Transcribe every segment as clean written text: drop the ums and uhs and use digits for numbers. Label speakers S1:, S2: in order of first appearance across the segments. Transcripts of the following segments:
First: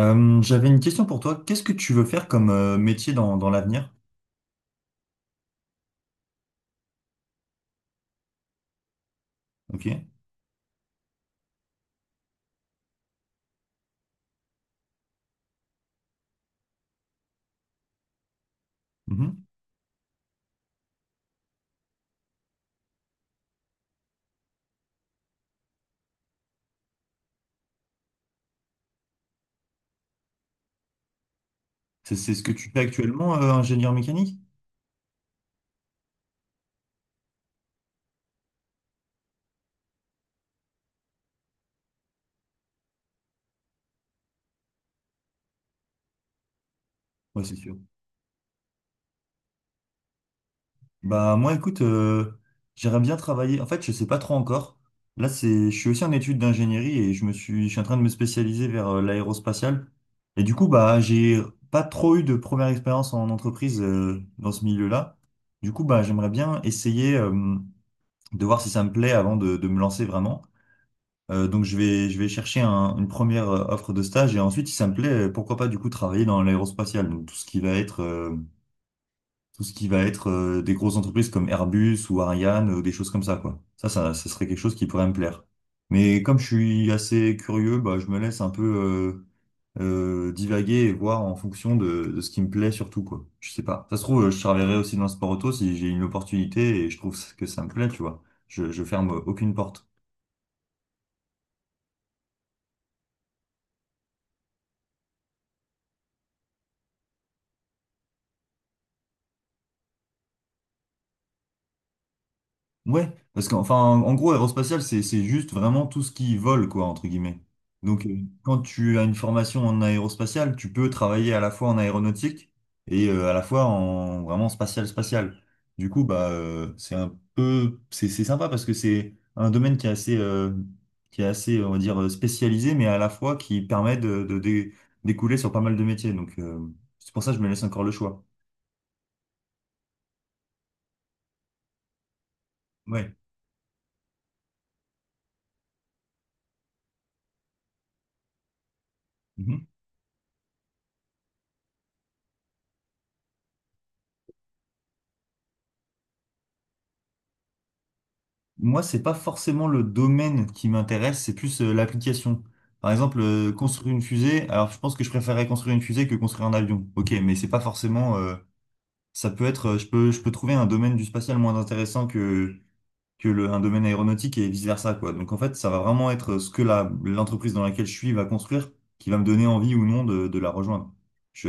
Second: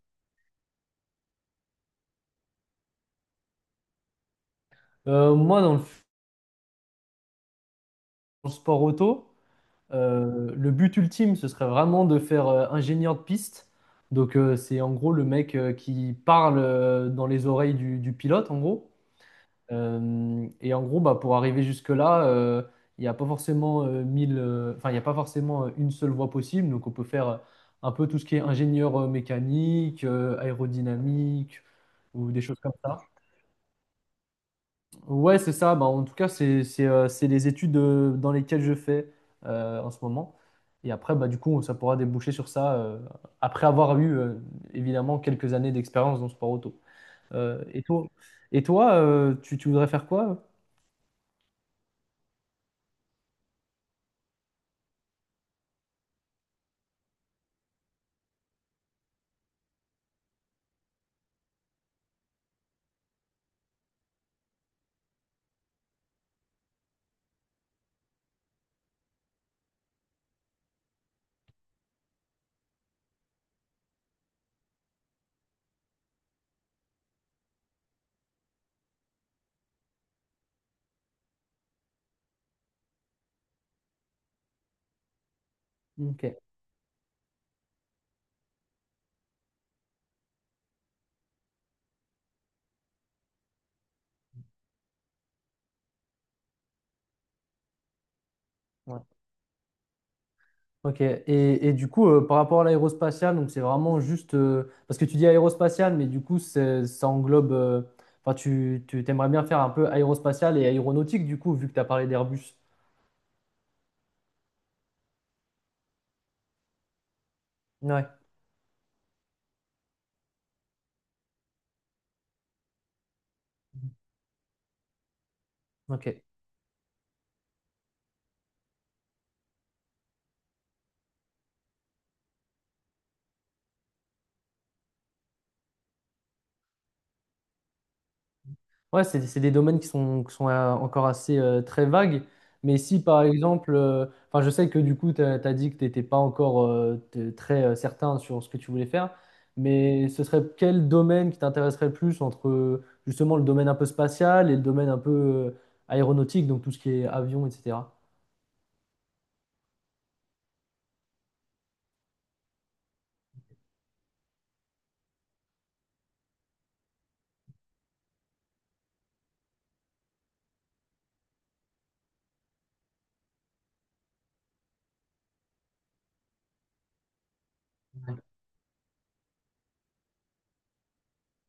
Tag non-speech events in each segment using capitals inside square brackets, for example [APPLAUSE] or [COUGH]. S1: J'avais une question pour toi. Qu'est-ce que tu veux faire comme métier dans l'avenir?
S2: Moi, dans le sport auto,
S1: Ok.
S2: le but ultime, ce serait vraiment de faire, ingénieur de piste. Donc, c'est en gros le mec, qui parle, dans les oreilles du pilote, en gros.
S1: Mhm.
S2: Et en gros, bah, pour arriver jusque-là, il n'y a pas forcément, il n'y a pas forcément, une seule voie possible. Donc, on peut faire, un peu tout ce qui est ingénieur, mécanique, aérodynamique ou
S1: C'est
S2: des
S1: ce que
S2: choses
S1: tu
S2: comme
S1: fais
S2: ça.
S1: actuellement, ingénieur mécanique?
S2: Ouais, c'est ça. Bah, en tout cas, c'est les études, dans lesquelles je fais, en ce moment. Et après, bah, du coup, ça pourra déboucher sur ça, après avoir eu, évidemment quelques années d'expérience dans le sport auto.
S1: Ouais, c'est
S2: Euh,
S1: sûr.
S2: et toi, et toi, tu voudrais faire quoi?
S1: Bah moi, écoute, j'aimerais bien travailler. En fait, je sais pas trop encore. Là, je suis aussi en études d'ingénierie et je suis en train de me spécialiser vers l'aérospatiale. Et du coup, bah j'ai pas trop eu de première expérience en entreprise dans ce milieu-là. Du coup, bah j'aimerais bien essayer de voir si ça me plaît avant de me lancer vraiment. Donc je vais chercher une première offre de stage et ensuite, si ça me plaît, pourquoi pas du coup travailler dans l'aérospatiale. Donc tout ce qui va être, tout ce qui va être des grosses entreprises comme Airbus ou Ariane ou des choses comme ça, quoi. Ça serait quelque chose qui pourrait me plaire. Mais
S2: Ok.
S1: comme je suis assez curieux, bah, je me laisse un peu divaguer et voir en fonction de ce qui me plaît surtout, quoi. Je sais pas. Ça se trouve, je travaillerai aussi dans le sport auto si j'ai une opportunité et je trouve que ça me plaît, tu vois. Je
S2: Ouais.
S1: ferme aucune porte.
S2: Ok. Et du coup, par rapport à l'aérospatiale, donc c'est vraiment juste, parce que tu dis aérospatiale, mais du coup, ça englobe. Enfin, tu aimerais bien faire un peu aérospatiale et aéronautique, du coup, vu que tu as parlé d'Airbus.
S1: Ouais, parce qu'enfin, en en gros, aérospatial, c'est juste vraiment tout ce qui vole, quoi, entre guillemets. Donc,
S2: Ouais.
S1: euh, quand tu as une formation en aérospatial, tu peux travailler à la fois en aéronautique et à la fois en vraiment spatial, spatial. Du coup,
S2: Ok.
S1: c'est un peu, c'est sympa parce que c'est un domaine qui est assez, on va dire, spécialisé, mais à la fois qui permet de découler sur pas mal de métiers. Donc, c'est pour ça que je me laisse encore le choix.
S2: Ouais, c'est des domaines qui sont, encore assez, très vagues. Mais si
S1: Ouais.
S2: par exemple, enfin, je sais que du coup, tu as dit que tu n'étais pas encore, très, certain sur ce que tu voulais faire, mais ce serait quel domaine qui t'intéresserait le plus entre, justement le domaine un peu spatial et le domaine un peu, aéronautique, donc tout ce qui est avion, etc.
S1: Moi, c'est pas forcément le domaine qui m'intéresse, c'est plus l'application. Par exemple, construire une fusée. Alors, je pense que je préférerais construire une fusée que construire un avion. Ok, mais c'est pas forcément. Ça peut être. Je je peux trouver un domaine du spatial moins intéressant que le, un domaine aéronautique et vice-versa, quoi. Donc en fait, ça va vraiment être ce que l'entreprise dans laquelle je suis va construire qui va me donner envie ou non de la rejoindre.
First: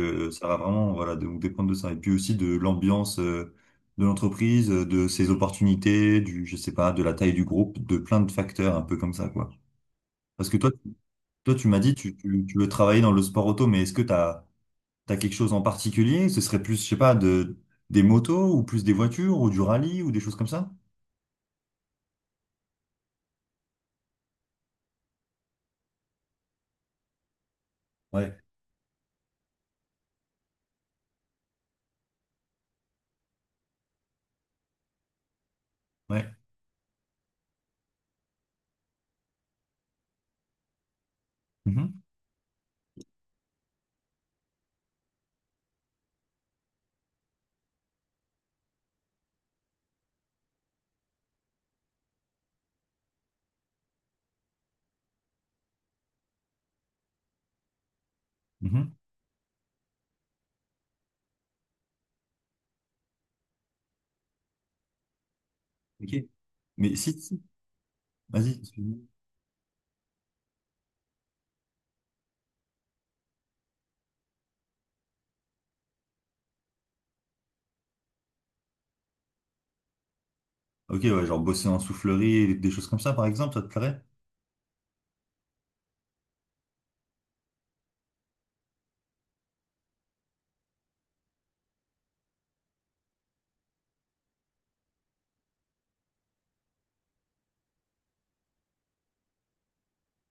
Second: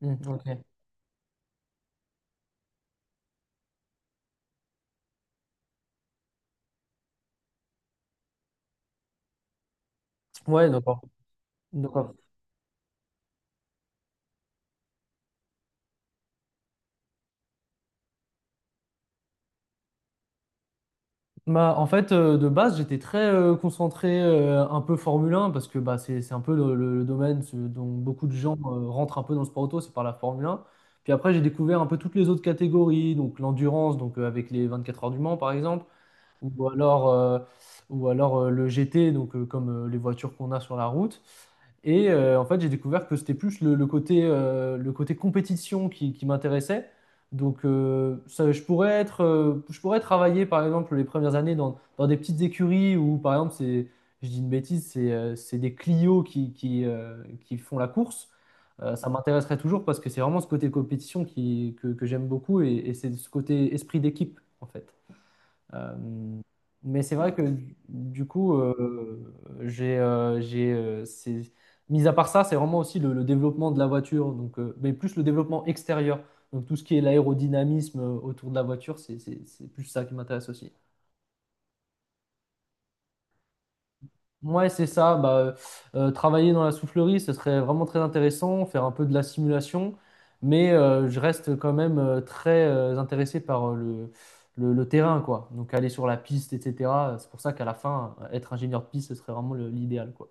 S2: Ouais. Hmm, ok.
S1: Ça va vraiment voilà, donc dépendre de ça. Et puis aussi de l'ambiance de l'entreprise, de ses opportunités, du, je sais pas, de la taille du groupe, de plein de facteurs un peu comme ça, quoi. Parce que
S2: Ouais,
S1: toi, toi tu m'as dit, tu,
S2: d'accord.
S1: tu, tu veux travailler dans le sport auto, mais est-ce que tu as quelque chose en particulier? Ce serait plus, je sais pas, des motos ou plus des voitures ou du rallye ou des choses comme ça?
S2: Bah, en fait, de base, j'étais très, concentré, un peu Formule 1, parce que bah, c'est un peu le domaine dont beaucoup de
S1: Ouais.
S2: gens, rentrent un peu dans le sport auto, c'est par la Formule 1. Puis après, j'ai découvert un peu toutes les autres catégories, donc l'endurance, donc, avec les 24 heures du Mans par exemple,
S1: Ouais.
S2: ou alors, euh, ou alors, le GT, donc, comme, les voitures qu'on a sur la route.
S1: Mhm.
S2: Et, en fait, j'ai découvert que c'était plus le côté compétition qui m'intéressait. Donc, ça, je pourrais travailler, par exemple, les premières années dans des petites écuries où, par exemple, c'est, je dis une bêtise, c'est des Clio, qui font la course.
S1: Mhm.
S2: Ça m'intéresserait toujours parce que c'est vraiment ce côté compétition que j'aime beaucoup et c'est ce côté esprit d'équipe, en fait. Euh,
S1: Ok. Mais
S2: mais c'est
S1: si,
S2: vrai
S1: si.
S2: que du
S1: Vas-y,
S2: coup,
S1: excuse-moi.
S2: j'ai, euh, j'ai, euh, c'est- mis à part ça, c'est vraiment aussi le développement de la voiture, donc, mais plus le développement extérieur. Donc tout ce qui est l'aérodynamisme, autour de la voiture, c'est plus ça qui m'intéresse aussi.
S1: Ok, ouais, genre bosser en soufflerie, des choses comme ça, par exemple, ça te plairait?
S2: Ouais, c'est ça. Bah, travailler dans la soufflerie, ce serait vraiment très intéressant, faire un peu de la simulation, mais, je reste quand même, très, intéressé par, le terrain, quoi. Donc aller sur la piste, etc. C'est pour ça qu'à la fin, être ingénieur de piste, ce serait vraiment l'idéal, quoi.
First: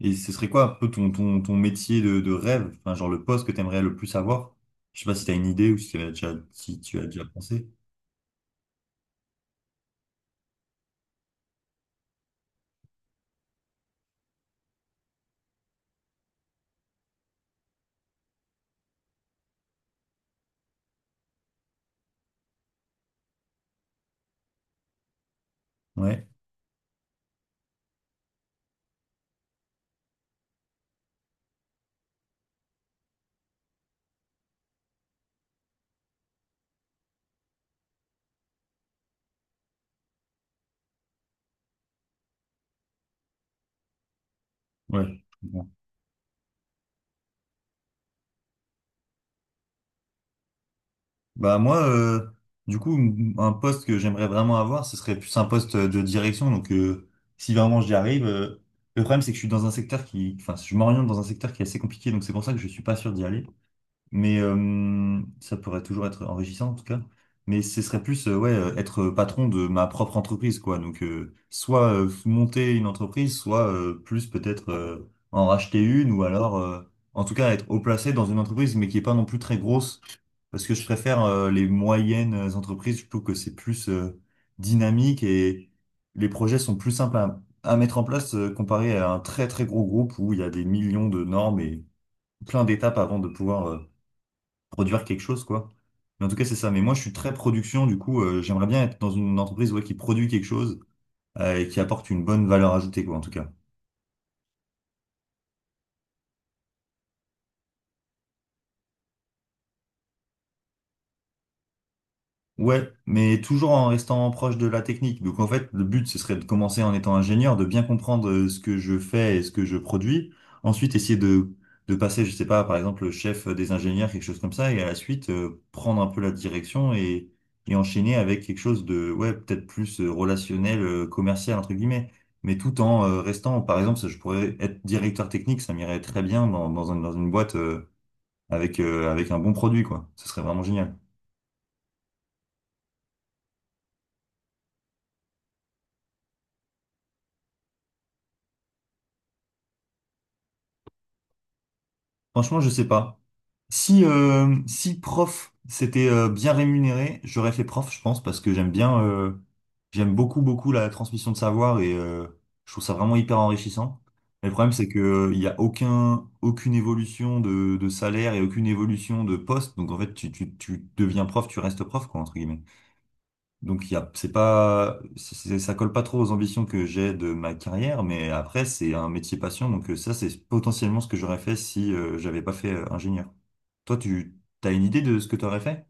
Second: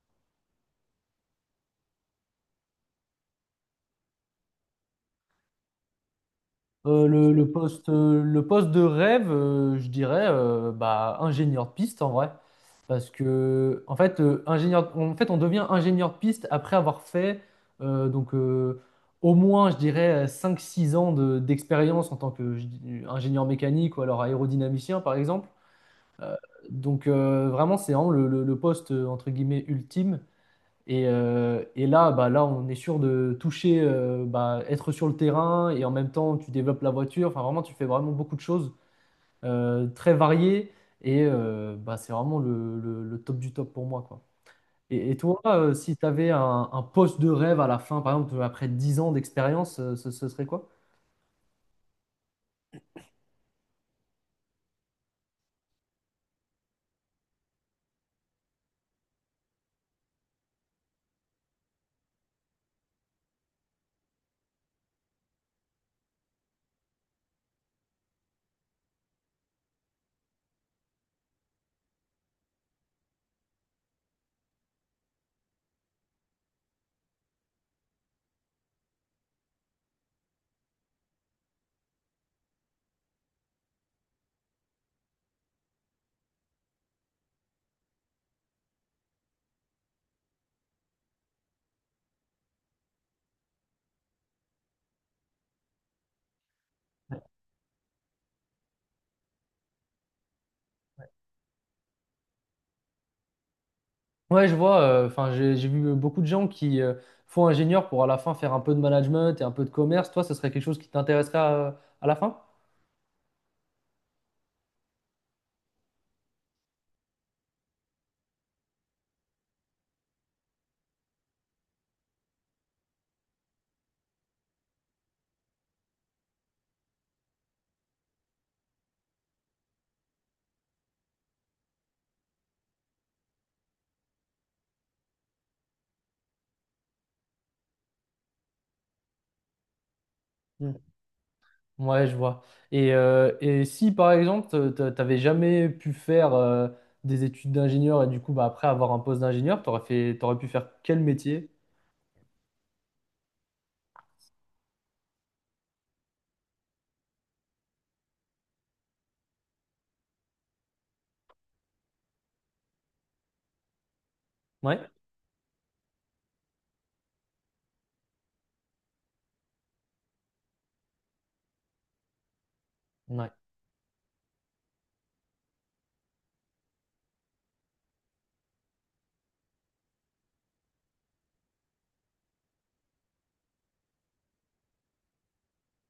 S1: Et ce serait quoi un peu ton métier de rêve? Enfin, genre le poste que t'aimerais le plus avoir? Je sais pas si t'as une idée ou si, si tu as déjà pensé.
S2: Le poste de rêve, je dirais, bah, ingénieur de piste en vrai. Parce que, en fait, en fait, on devient ingénieur de piste après avoir fait, euh, donc, euh, au moins, je dirais, cinq six ans d'expérience en tant qu'ingénieur mécanique ou alors aérodynamicien, par exemple.
S1: Ouais,
S2: Euh, Vraiment, c'est vraiment le poste, entre guillemets, ultime. Et là, bah, là, on est sûr de toucher, bah, être sur le terrain et en même temps, tu développes la voiture. Enfin, vraiment, tu fais vraiment beaucoup de choses, très variées et, bah, c'est vraiment le top du top pour moi, quoi.
S1: ouais,
S2: Et
S1: je
S2: toi,
S1: comprends.
S2: si tu avais un poste de rêve à la fin, par exemple, après 10 ans d'expérience, ce serait quoi?
S1: Bah moi, du coup, un poste que j'aimerais vraiment avoir, ce serait plus un poste de direction. Donc, si vraiment j'y arrive, le problème c'est que je suis dans un secteur qui, enfin, je m'oriente dans un secteur qui est assez compliqué, donc c'est pour ça que je suis pas sûr d'y aller. Mais ça pourrait toujours être enrichissant en tout cas. Mais ce serait plus être patron de ma propre entreprise, quoi. Donc soit monter une entreprise, soit plus peut-être en racheter une, ou alors en tout cas être haut placé dans une entreprise, mais qui est pas non plus très grosse. Parce que je préfère les moyennes entreprises, je trouve que c'est plus dynamique et les projets sont plus simples à mettre en place comparé à un très très gros groupe où il y a des millions de normes et plein d'étapes avant de pouvoir. Produire quelque chose, quoi. Mais en tout cas, c'est ça. Mais moi, je suis très production, du coup, j'aimerais bien être dans une entreprise ouais, qui produit quelque chose et qui apporte une bonne valeur ajoutée, quoi, en tout cas.
S2: Ouais, je vois. Enfin, j'ai vu beaucoup de gens qui, font ingénieur pour à la fin faire un peu de management et un peu de commerce. Toi, ce serait quelque chose qui t'intéresserait à la fin?
S1: Ouais, mais toujours en restant proche de la technique. Donc en fait, le but, ce serait de commencer en étant ingénieur, de bien comprendre ce que je fais et ce que je produis. Ensuite, essayer de passer, je sais pas, par exemple, chef des ingénieurs, quelque chose comme ça, et à la suite, prendre un peu la direction et enchaîner avec quelque chose de, ouais, peut-être plus relationnel, commercial, entre guillemets. Mais tout en restant, par exemple, ça, je pourrais être directeur technique, ça m'irait très bien dans dans une boîte avec, avec un bon produit, quoi. Ce serait vraiment génial.
S2: Ouais, je vois. Et si par exemple, t'avais jamais pu faire, des études d'ingénieur, et du coup, bah, après avoir un poste d'ingénieur, t'aurais pu faire quel métier?
S1: Franchement, je sais pas. Si, si prof, c'était bien rémunéré, j'aurais fait prof, je pense, parce que j'aime bien, j'aime beaucoup, beaucoup la transmission de savoir et je trouve ça vraiment hyper enrichissant. Mais le problème, c'est
S2: Ouais.
S1: que il y a aucun, aucune évolution de salaire et aucune évolution de poste. Donc en fait, tu deviens prof, tu restes prof, quoi, entre guillemets.
S2: Ouais.
S1: Donc, il y a, c'est pas, ça colle pas trop aux ambitions que j'ai de ma carrière, mais après, c'est un métier passion. Donc, ça, c'est potentiellement ce que j'aurais fait si j'avais pas fait ingénieur. Toi, tu as une idée de ce que tu aurais fait?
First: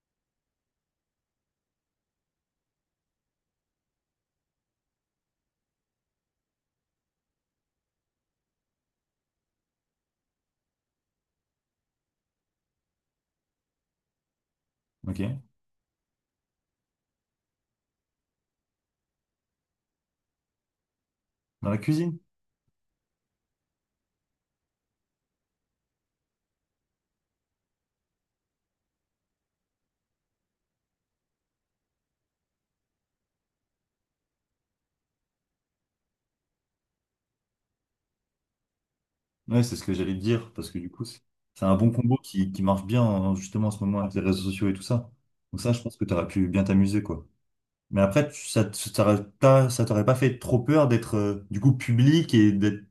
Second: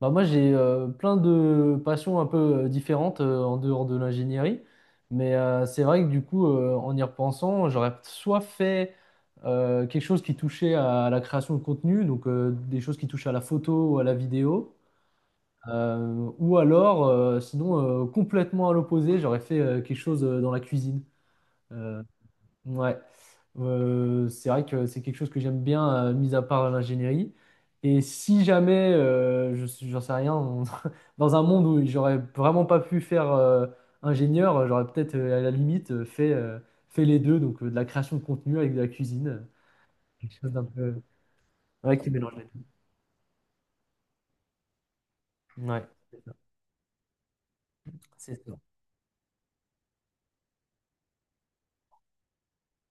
S2: Bah, moi, j'ai, plein de passions un peu, différentes, en dehors de l'ingénierie. Mais, c'est vrai que du coup, en y repensant, j'aurais soit fait, quelque chose qui touchait à la création de contenu, donc, des choses qui touchent à la photo ou à la vidéo.
S1: Ok.
S2: Euh, ou alors, sinon, complètement à l'opposé, j'aurais fait, quelque chose, dans la cuisine.
S1: Dans la
S2: Euh,
S1: cuisine?
S2: ouais. C'est vrai que c'est quelque chose que j'aime bien, mis à part l'ingénierie. Et si jamais, j'en sais rien, [LAUGHS] dans un monde où j'aurais vraiment pas pu faire, ingénieur, j'aurais peut-être, à la limite, fait les deux, donc, de la création de contenu avec de la cuisine,
S1: Ouais, c'est ce que j'allais te
S2: quelque
S1: dire,
S2: chose d'un
S1: parce que du
S2: peu,
S1: coup, c'est un bon
S2: ouais, qui
S1: combo
S2: mélange les
S1: qui marche bien, hein, justement, en ce moment, avec les réseaux sociaux et tout ça. Donc,
S2: deux.
S1: ça, je
S2: Ouais,
S1: pense que tu
S2: c'est
S1: aurais
S2: ça.
S1: pu bien t'amuser, quoi. Mais après,
S2: C'est ça.
S1: ça, ça t'aurait pas fait trop peur d'être, du coup, public et d'être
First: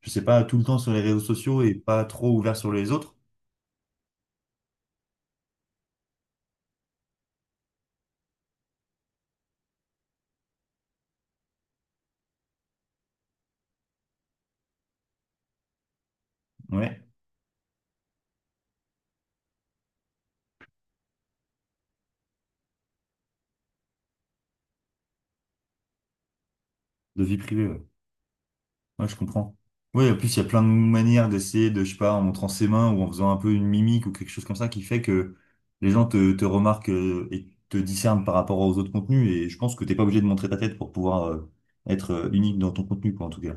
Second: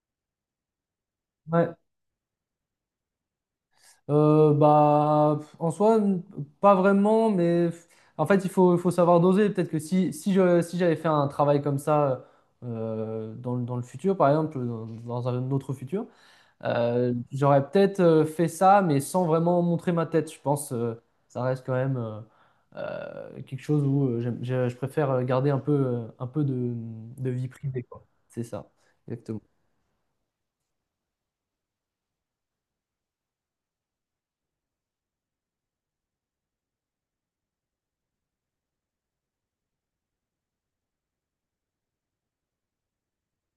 S1: je sais pas, tout le temps sur les réseaux sociaux
S2: Ouais.
S1: et pas trop ouvert sur les autres.
S2: Bah, pff, en soi, pas vraiment, mais pff, en fait, il faut savoir doser. Peut-être que si j'avais fait un travail comme ça, dans le futur, par exemple, dans un autre futur,
S1: Ouais,
S2: j'aurais peut-être, fait ça, mais sans vraiment montrer ma tête. Je pense, ça reste quand même, quelque chose où, je préfère garder un peu
S1: de
S2: de
S1: vie
S2: vie
S1: privée, ouais.
S2: privée, quoi. C'est ça,
S1: Ouais, je
S2: exactement.
S1: comprends. Oui, en plus, il y a plein de manières d'essayer de, je sais pas, en montrant ses mains ou en faisant un peu une mimique ou quelque chose comme ça qui fait que les gens te remarquent et te discernent par rapport aux autres contenus. Et je pense que t'es pas obligé de montrer ta tête pour pouvoir être unique dans ton contenu, quoi, en tout cas.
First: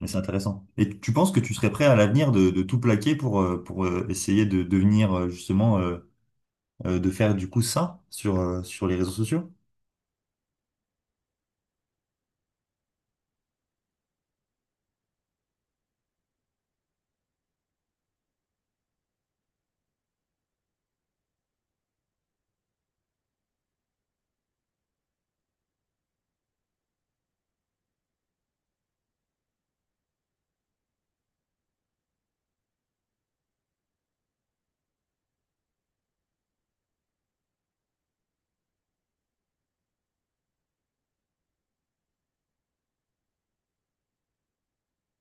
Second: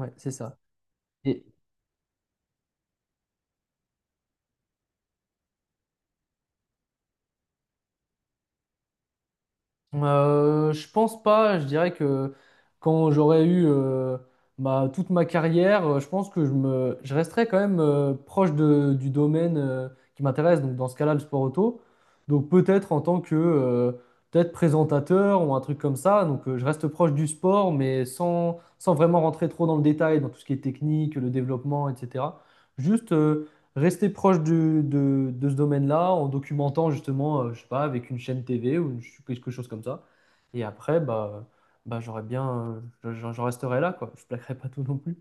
S1: Mais c'est
S2: c'est ça.
S1: intéressant. Et tu penses que tu serais prêt à l'avenir de tout plaquer pour, essayer de devenir justement, de faire du coup ça sur sur les réseaux sociaux?
S2: Je pense pas, je dirais que quand j'aurais eu, toute ma carrière, je pense que je resterais quand même, proche du domaine, qui m'intéresse, donc dans ce cas-là, le sport auto. Donc peut-être en tant que, peut-être présentateur ou un truc comme ça, donc, je reste proche du sport, mais sans vraiment rentrer trop dans le détail, dans tout ce qui est technique, le développement, etc. Juste, rester proche de ce domaine-là en documentant justement, je sais pas, avec une chaîne TV ou quelque chose comme ça. Et après, bah j'aurais bien, j'en resterai là, quoi. Je plaquerai pas tout non plus.